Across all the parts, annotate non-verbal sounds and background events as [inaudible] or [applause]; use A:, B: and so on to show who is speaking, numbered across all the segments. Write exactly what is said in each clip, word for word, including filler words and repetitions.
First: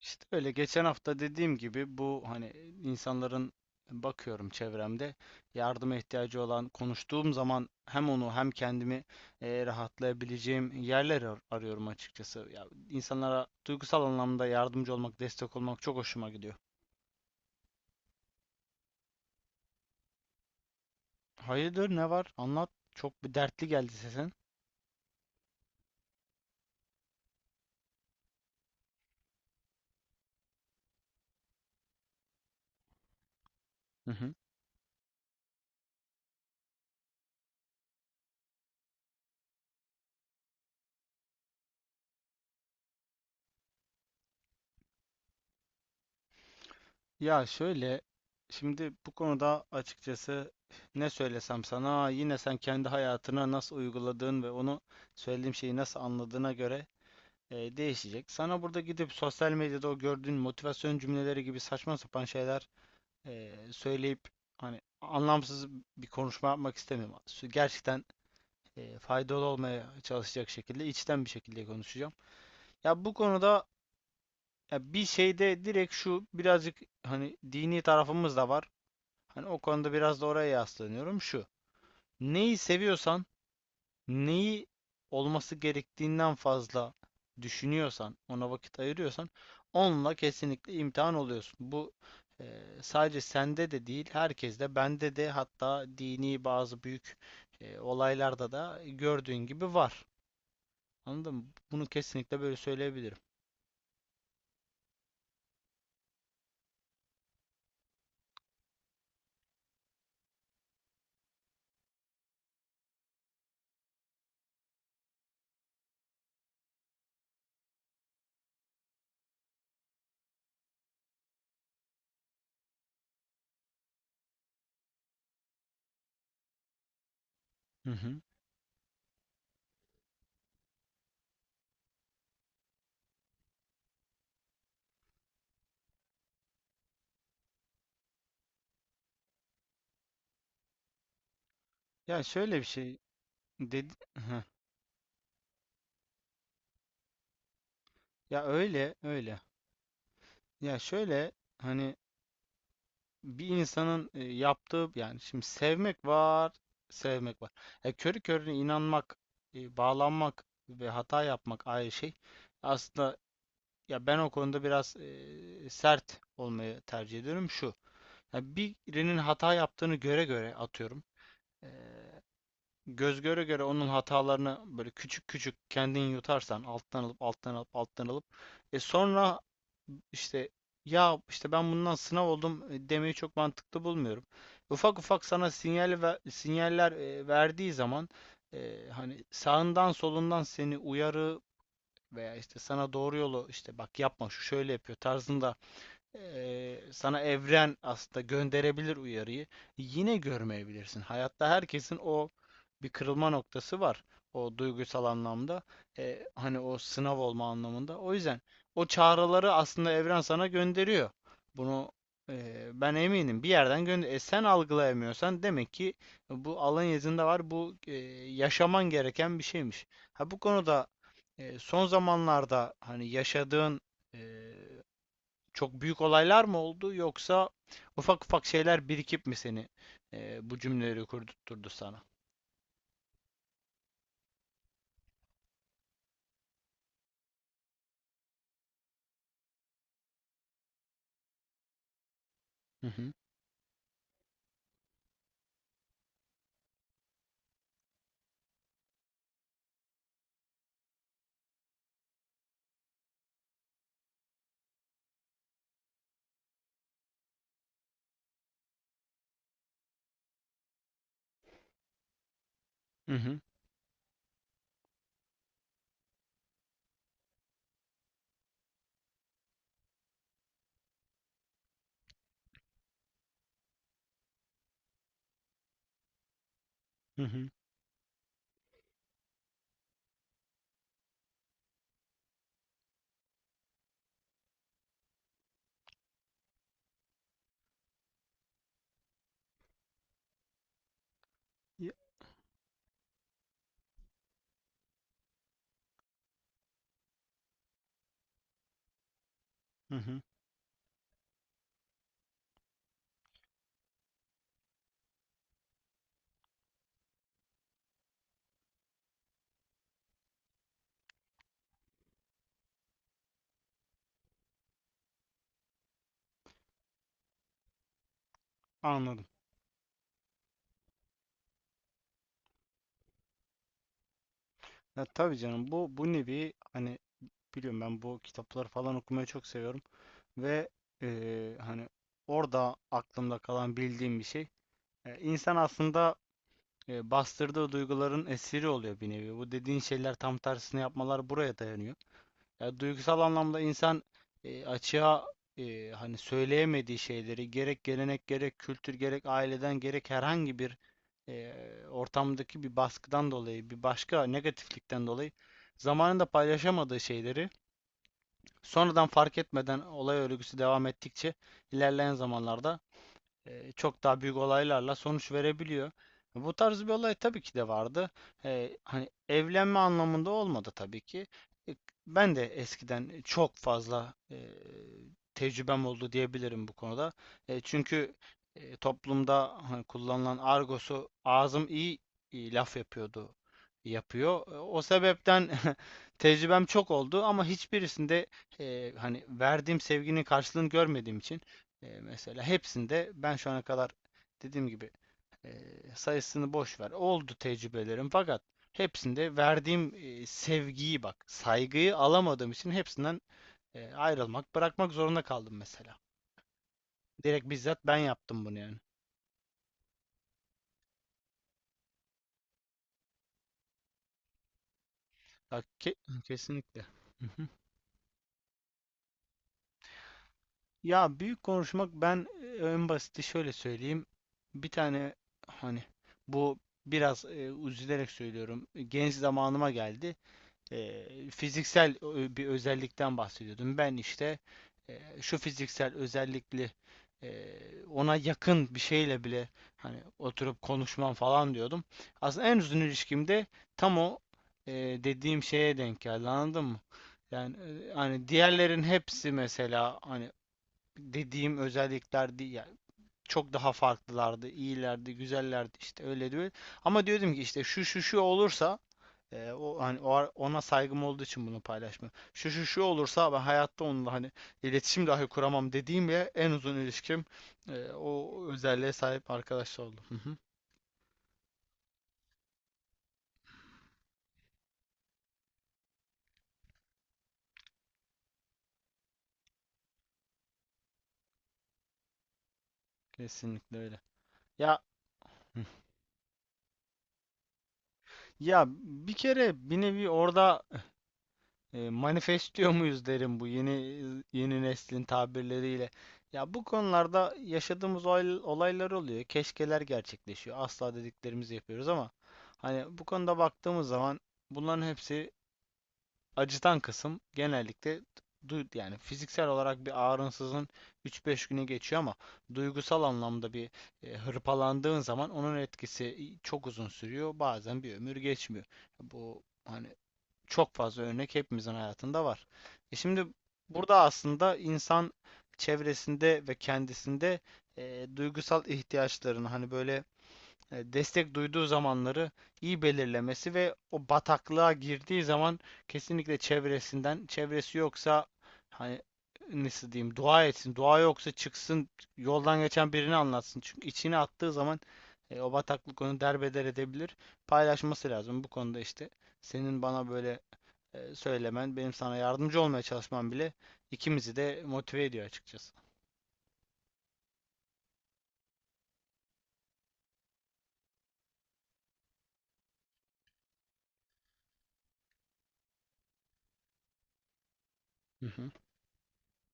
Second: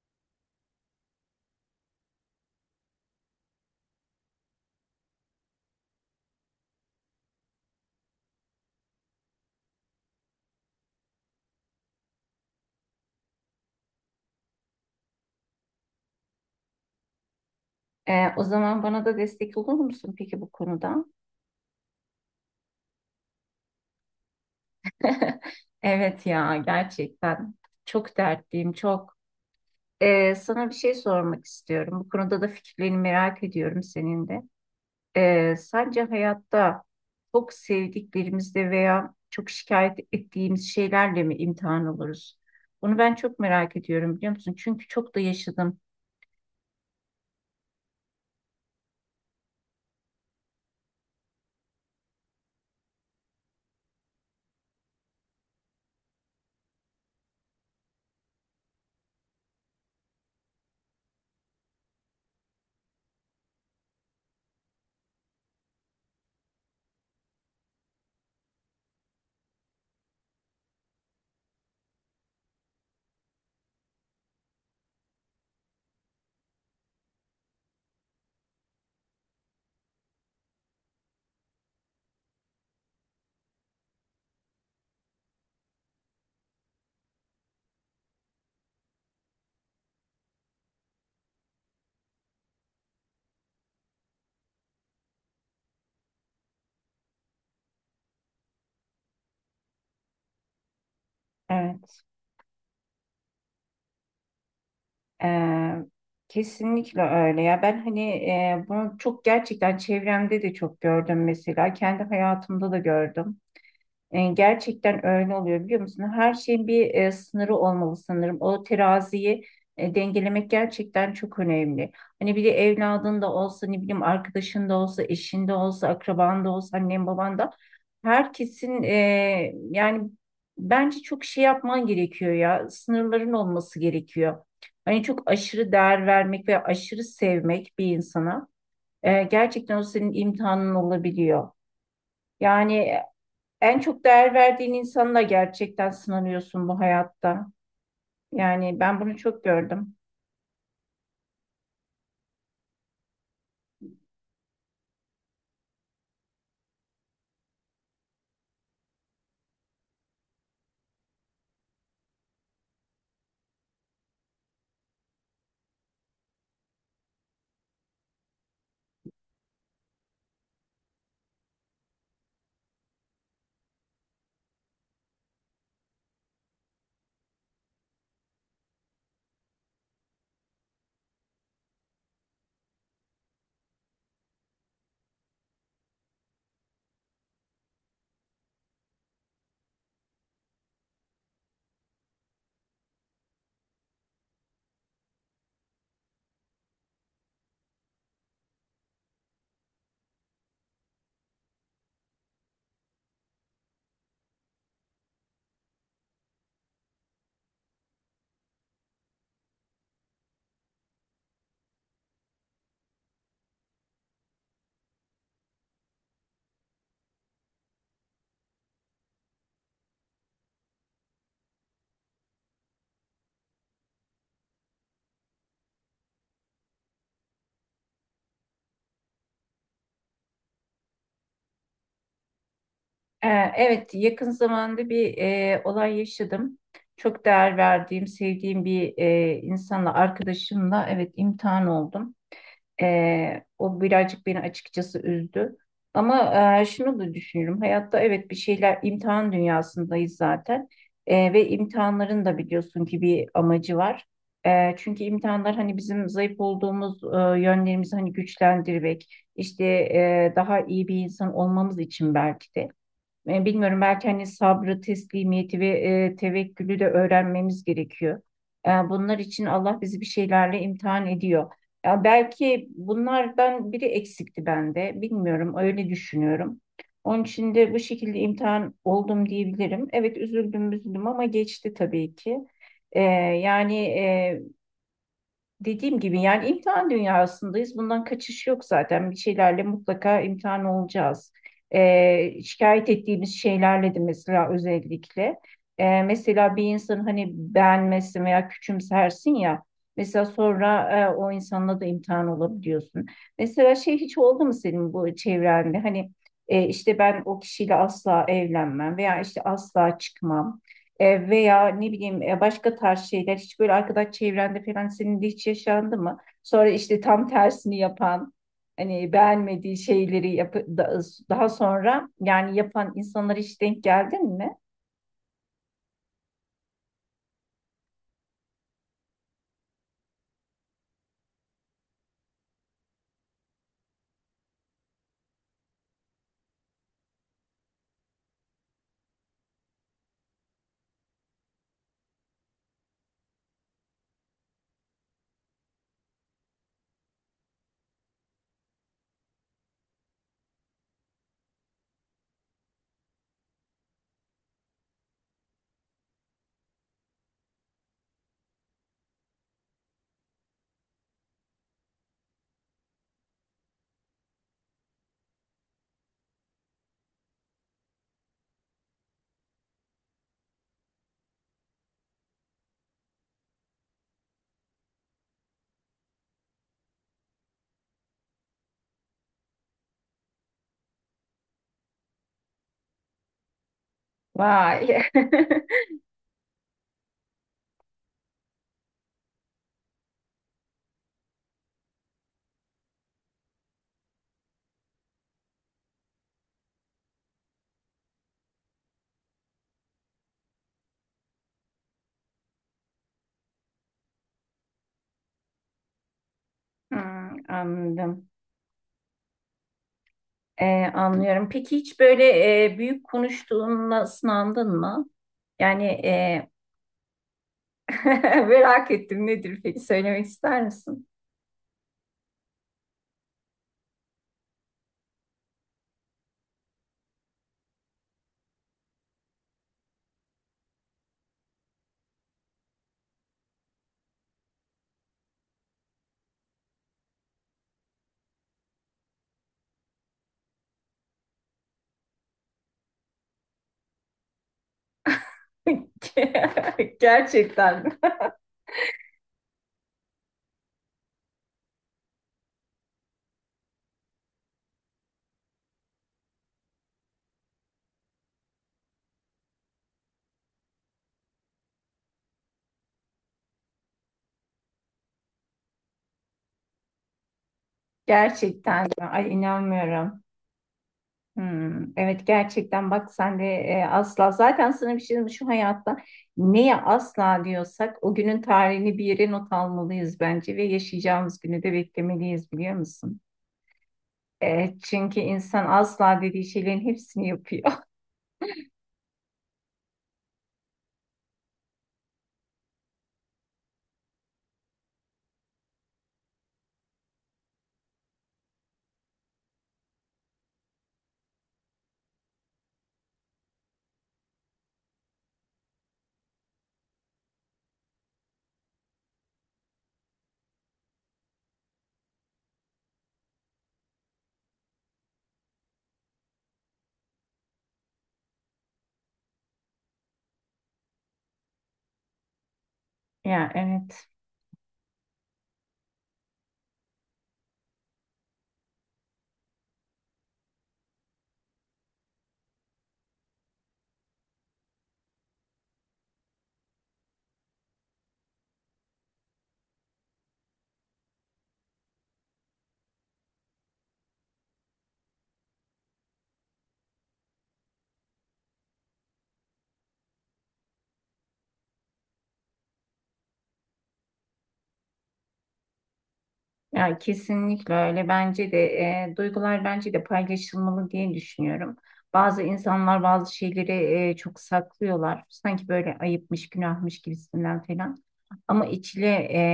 A: İşte öyle geçen hafta dediğim gibi bu hani insanların bakıyorum çevremde yardıma ihtiyacı olan konuştuğum zaman hem onu hem kendimi eh, rahatlayabileceğim yerler ar- arıyorum açıkçası. Ya insanlara duygusal anlamda yardımcı olmak, destek olmak çok hoşuma gidiyor.
B: Ee, o zaman bana da destek olur musun peki bu konuda?
A: Hayırdır ne var? Anlat. Çok bir dertli geldi sesin.
B: [laughs] Evet ya gerçekten çok dertliyim çok. Ee, sana bir şey sormak istiyorum. Bu konuda da fikirlerini merak ediyorum senin de. Ee, sence hayatta çok sevdiklerimizle veya çok şikayet ettiğimiz şeylerle mi imtihan oluruz? Bunu ben çok merak ediyorum biliyor musun? Çünkü çok da yaşadım.
A: Ya şöyle, şimdi bu konuda açıkçası ne söylesem sana yine sen kendi hayatına nasıl uyguladığın ve onu söylediğim şeyi nasıl anladığına göre e, değişecek. Sana burada gidip sosyal medyada o gördüğün motivasyon cümleleri gibi saçma sapan şeyler e, söyleyip hani anlamsız bir konuşma yapmak istemiyorum. Sü- Gerçekten e, faydalı olmaya çalışacak şekilde içten bir şekilde konuşacağım. Ya bu konuda ya bir şeyde direkt şu birazcık hani dini tarafımız da var. Hani o konuda biraz da oraya yaslanıyorum. Şu. Neyi seviyorsan, neyi olması gerektiğinden fazla düşünüyorsan, ona vakit ayırıyorsan onunla kesinlikle imtihan oluyorsun. Bu e, sadece sende de değil, herkeste, bende de hatta dini bazı büyük e, olaylarda da gördüğün gibi var. Anladın mı? Bunu
B: Evet.
A: kesinlikle böyle söyleyebilirim.
B: Ee, Kesinlikle öyle ya. Ben hani e, bunu çok gerçekten çevremde de çok gördüm mesela. Kendi hayatımda da gördüm. E, Gerçekten öyle oluyor biliyor musun? Her şeyin bir e, sınırı olmalı sanırım. O teraziyi e, dengelemek gerçekten çok önemli. Hani bir de evladın da olsa, ne bileyim arkadaşın da olsa, eşin de olsa, akraban da olsa, annen baban da
A: Hı hı.
B: herkesin, e, yani bence çok şey yapman gerekiyor ya. Sınırların olması gerekiyor. Hani çok aşırı değer vermek ve aşırı sevmek bir insana e, gerçekten o senin imtihanın olabiliyor.
A: Ya şöyle bir şey
B: Yani en
A: dedi.
B: çok değer
A: Hı.
B: verdiğin insanla gerçekten sınanıyorsun bu hayatta.
A: Ya
B: Yani
A: öyle
B: ben bunu
A: öyle.
B: çok gördüm.
A: Ya şöyle hani bir insanın e, yaptığı yani şimdi sevmek var, sevmek var. E, körü körüne inanmak, e, bağlanmak ve hata yapmak ayrı şey. Aslında ya ben o konuda biraz e, sert olmayı tercih ediyorum şu. Ya birinin hata yaptığını göre göre atıyorum. e, Göz göre göre onun hatalarını böyle küçük küçük kendin yutarsan alttan alıp alttan alıp alttan alıp e sonra işte ya işte ben bundan sınav oldum e, demeyi çok mantıklı bulmuyorum. Ufak ufak sana sinyal ve sinyaller e, verdiği zaman e, hani sağından solundan seni uyarı veya işte sana doğru yolu işte bak yapma şu şöyle yapıyor tarzında ee, sana evren aslında gönderebilir uyarıyı. Yine görmeyebilirsin. Hayatta herkesin o bir kırılma noktası var. O duygusal anlamda. Ee, hani o sınav olma anlamında. O yüzden o çağrıları aslında evren sana gönderiyor. Bunu e, ben eminim. Bir yerden gönder. E, sen algılayamıyorsan demek ki bu alın yazında var. Bu e, yaşaman gereken bir şeymiş. Ha bu konuda e, son zamanlarda hani yaşadığın e, çok büyük olaylar mı oldu yoksa ufak ufak şeyler birikip mi seni e, bu cümleleri kurdurtturdu sana?
B: Ee, evet, yakın zamanda bir e, olay yaşadım. Çok değer verdiğim, sevdiğim bir e, insanla, arkadaşımla evet imtihan oldum.
A: Hı hı.
B: Ee, o birazcık beni açıkçası üzdü. Ama e, şunu da düşünüyorum. Hayatta evet bir şeyler imtihan dünyasındayız zaten. Ee, ve imtihanların da biliyorsun ki bir amacı var. Ee, çünkü imtihanlar hani bizim zayıf olduğumuz e, yönlerimizi hani güçlendirmek, işte, e, daha iyi bir insan olmamız için belki de.
A: Hı hı.
B: E, bilmiyorum, belki hani sabrı, teslimiyeti ve e, tevekkülü de öğrenmemiz gerekiyor. E, bunlar için Allah bizi bir şeylerle imtihan ediyor. Ya belki bunlardan biri eksikti bende. Bilmiyorum, öyle düşünüyorum.
A: Hı
B: Onun
A: hı.
B: için de bu şekilde imtihan oldum diyebilirim. Evet, üzüldüm üzüldüm ama geçti tabii ki. E, yani e, Dediğim gibi yani imtihan dünyasındayız. Bundan kaçış yok zaten. Bir şeylerle mutlaka imtihan olacağız.
A: Ya-
B: Ee, şikayet ettiğimiz şeylerle de mesela özellikle. Ee, mesela bir insanın hani beğenmezsin veya küçümsersin ya.
A: Hı hı.
B: Mesela sonra e, o insanla da imtihan olabiliyorsun. Mesela şey hiç oldu mu senin bu çevrende? Hani e, işte ben o kişiyle asla evlenmem veya işte asla çıkmam. E, veya ne bileyim e, başka tarz şeyler hiç böyle arkadaş çevrende falan senin de hiç yaşandı mı? Sonra işte tam tersini yapan, hani
A: Anladım.
B: beğenmediği şeyleri yapı da- daha sonra yani yapan insanlara hiç denk geldin mi?
A: Ya, tabii canım bu bu nevi hani biliyorum ben bu kitapları falan okumayı çok seviyorum ve eee, hani orada aklımda kalan bildiğim bir şey. E, insan aslında e, bastırdığı duyguların esiri oluyor bir nevi. Bu dediğin şeyler tam tersini yapmalar buraya dayanıyor. Ya duygusal anlamda insan e, açığa e, hani söyleyemediği şeyleri gerek gelenek gerek kültür gerek aileden gerek herhangi bir e, ortamdaki bir baskıdan dolayı bir başka negatiflikten dolayı zamanında paylaşamadığı şeyleri sonradan fark etmeden olay örgüsü devam ettikçe ilerleyen zamanlarda e, çok daha büyük olaylarla sonuç verebiliyor. Bu tarz bir olay tabii ki de vardı. E, hani evlenme anlamında olmadı tabii ki. E, Ben de eskiden çok fazla e, tecrübem oldu diyebilirim bu konuda. E, çünkü e, toplumda hani kullanılan argosu ağzım iyi, iyi laf yapıyordu yapıyor. E, o
B: Vay.
A: sebepten
B: [laughs]
A: [laughs] tecrübem çok oldu ama hiçbirisinde e, hani verdiğim sevginin karşılığını görmediğim için ee, mesela hepsinde ben şu ana kadar dediğim gibi e, sayısını boş ver. Oldu tecrübelerim fakat hepsinde verdiğim e, sevgiyi bak, saygıyı alamadığım için hepsinden e, ayrılmak, bırakmak zorunda kaldım mesela.
B: Hmm,
A: Direkt bizzat ben
B: anladım.
A: yaptım bunu yani.
B: E, anlıyorum. Peki hiç böyle e, büyük konuştuğunla sınandın mı?
A: Bak
B: Yani,
A: ke-
B: e,
A: Kesinlikle. Hı hı.
B: [laughs] merak ettim, nedir peki, söylemek ister misin?
A: Ya büyük konuşmak ben e, en basiti şöyle söyleyeyim. Bir tane hani bu biraz e, üzülerek söylüyorum. Genç zamanıma geldi. e, Fiziksel bir özellikten bahsediyordum. Ben işte e, şu fiziksel özellikli e, ona yakın bir şeyle bile hani oturup konuşmam falan diyordum. Aslında en uzun ilişkimde tam o e, dediğim şeye denk geldi anladın mı?
B: [laughs]
A: Yani
B: Gerçekten.
A: e, hani
B: [laughs]
A: diğerlerin hepsi mesela hani dediğim özellikler değil yani çok daha farklılardı, iyilerdi, güzellerdi işte öyle diyor. Ama diyordum ki işte şu şu şu olursa ee, o hani o ar- ona saygım olduğu için bunu paylaşmıyorum. Şu şu şu olursa ben hayatta onunla hani iletişim dahi kuramam dediğim ve en uzun ilişkim e, o
B: Gerçekten
A: özelliğe
B: mi?
A: sahip
B: Ay
A: arkadaşla oldu. Hı
B: inanmıyorum.
A: hı.
B: Hmm, evet gerçekten, bak sen de, e, asla zaten, sana bir şey diyeyim mi? Şu hayatta neye asla diyorsak o günün tarihini bir yere not almalıyız bence ve yaşayacağımız günü de beklemeliyiz biliyor musun?
A: Kesinlikle öyle.
B: E,
A: Ya,
B: çünkü
A: hı.
B: insan asla dediği şeylerin hepsini yapıyor.
A: Ya
B: [laughs]
A: bir kere bir nevi orada e, manifestliyor muyuz derim bu yeni yeni neslin tabirleriyle. Ya bu konularda yaşadığımız olay- olaylar oluyor. Keşkeler gerçekleşiyor. Asla dediklerimizi yapıyoruz ama hani bu konuda baktığımız zaman bunların hepsi acıtan kısım genellikle yani fiziksel olarak bir ağrınsızın üç beş güne geçiyor ama duygusal anlamda bir e, hırpalandığın zaman onun etkisi çok uzun sürüyor. Bazen bir ömür geçmiyor. Bu hani çok fazla örnek hepimizin hayatında var. E şimdi
B: Ya
A: burada
B: evet.
A: aslında insan çevresinde ve kendisinde e, duygusal ihtiyaçlarını hani böyle e, destek duyduğu zamanları iyi belirlemesi ve o bataklığa girdiği zaman kesinlikle çevresinden, çevresi yoksa hani nasıl diyeyim dua etsin, dua yoksa çıksın yoldan geçen birini anlatsın. Çünkü içine attığı zaman e, o bataklık onu derbeder edebilir. Paylaşması lazım bu konuda işte. Senin bana böyle e, söylemen, benim sana yardımcı olmaya çalışmam bile ikimizi de motive ediyor açıkçası.
B: Ya kesinlikle öyle, bence de e, duygular bence de paylaşılmalı diye düşünüyorum. Bazı insanlar bazı şeyleri e, çok saklıyorlar. Sanki böyle ayıpmış, günahmış gibisinden falan.
A: Hı hı,
B: Ama içile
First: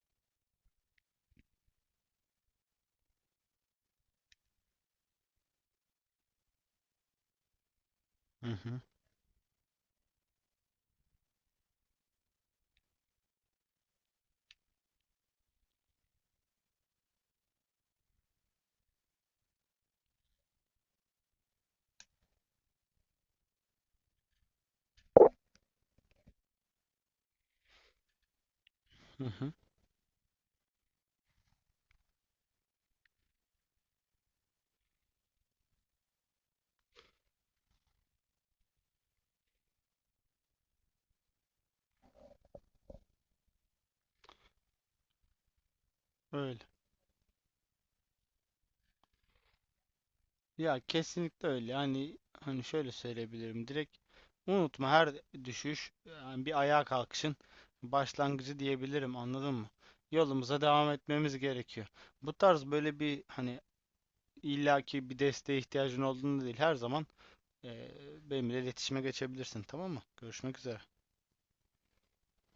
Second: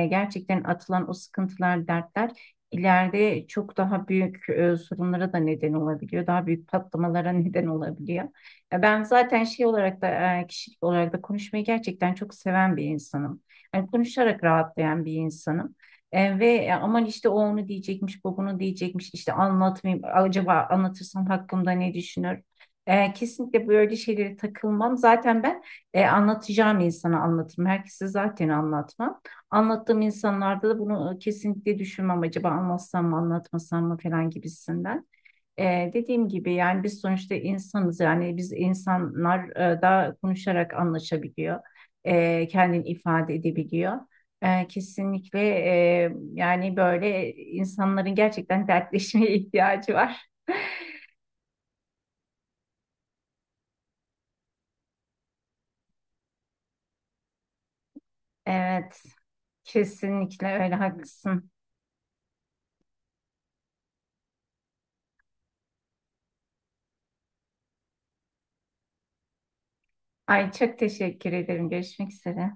B: e, gerçekten atılan o sıkıntılar, dertler ileride çok daha büyük e, sorunlara da neden olabiliyor. Daha büyük patlamalara [laughs] neden olabiliyor.
A: hı hı,
B: Ya ben zaten şey olarak da, e, kişilik olarak da konuşmayı gerçekten çok seven bir insanım. Yani konuşarak rahatlayan bir insanım. E, ve e, aman işte o onu diyecekmiş, bu bunu diyecekmiş, işte anlatmayayım, acaba anlatırsam hakkımda ne düşünür? E, kesinlikle böyle şeylere takılmam. Zaten ben e, anlatacağım insana anlatırım. Herkese zaten anlatmam.
A: hı hı.
B: Anlattığım insanlarda da bunu e, kesinlikle düşünmem. Acaba anlatsam mı anlatmasam mı falan gibisinden. E, dediğim gibi yani biz sonuçta insanız. Yani biz insanlar e, da konuşarak anlaşabiliyor. E, kendini ifade edebiliyor. E, kesinlikle e,
A: Öyle.
B: yani böyle insanların gerçekten dertleşmeye ihtiyacı var.
A: Ya
B: [laughs]
A: kesinlikle öyle. Hani hani şöyle söyleyebilirim. Direkt unutma her düşüş yani bir ayağa kalkışın başlangıcı
B: Evet,
A: diyebilirim. Anladın mı?
B: kesinlikle
A: Yolumuza
B: öyle
A: devam etmemiz
B: haklısın.
A: gerekiyor. Bu tarz böyle bir hani illaki bir desteğe ihtiyacın olduğunu değil her zaman eee benimle iletişime geçebilirsin. Tamam mı?
B: Ay
A: Görüşmek üzere.
B: çok teşekkür ederim. Görüşmek üzere.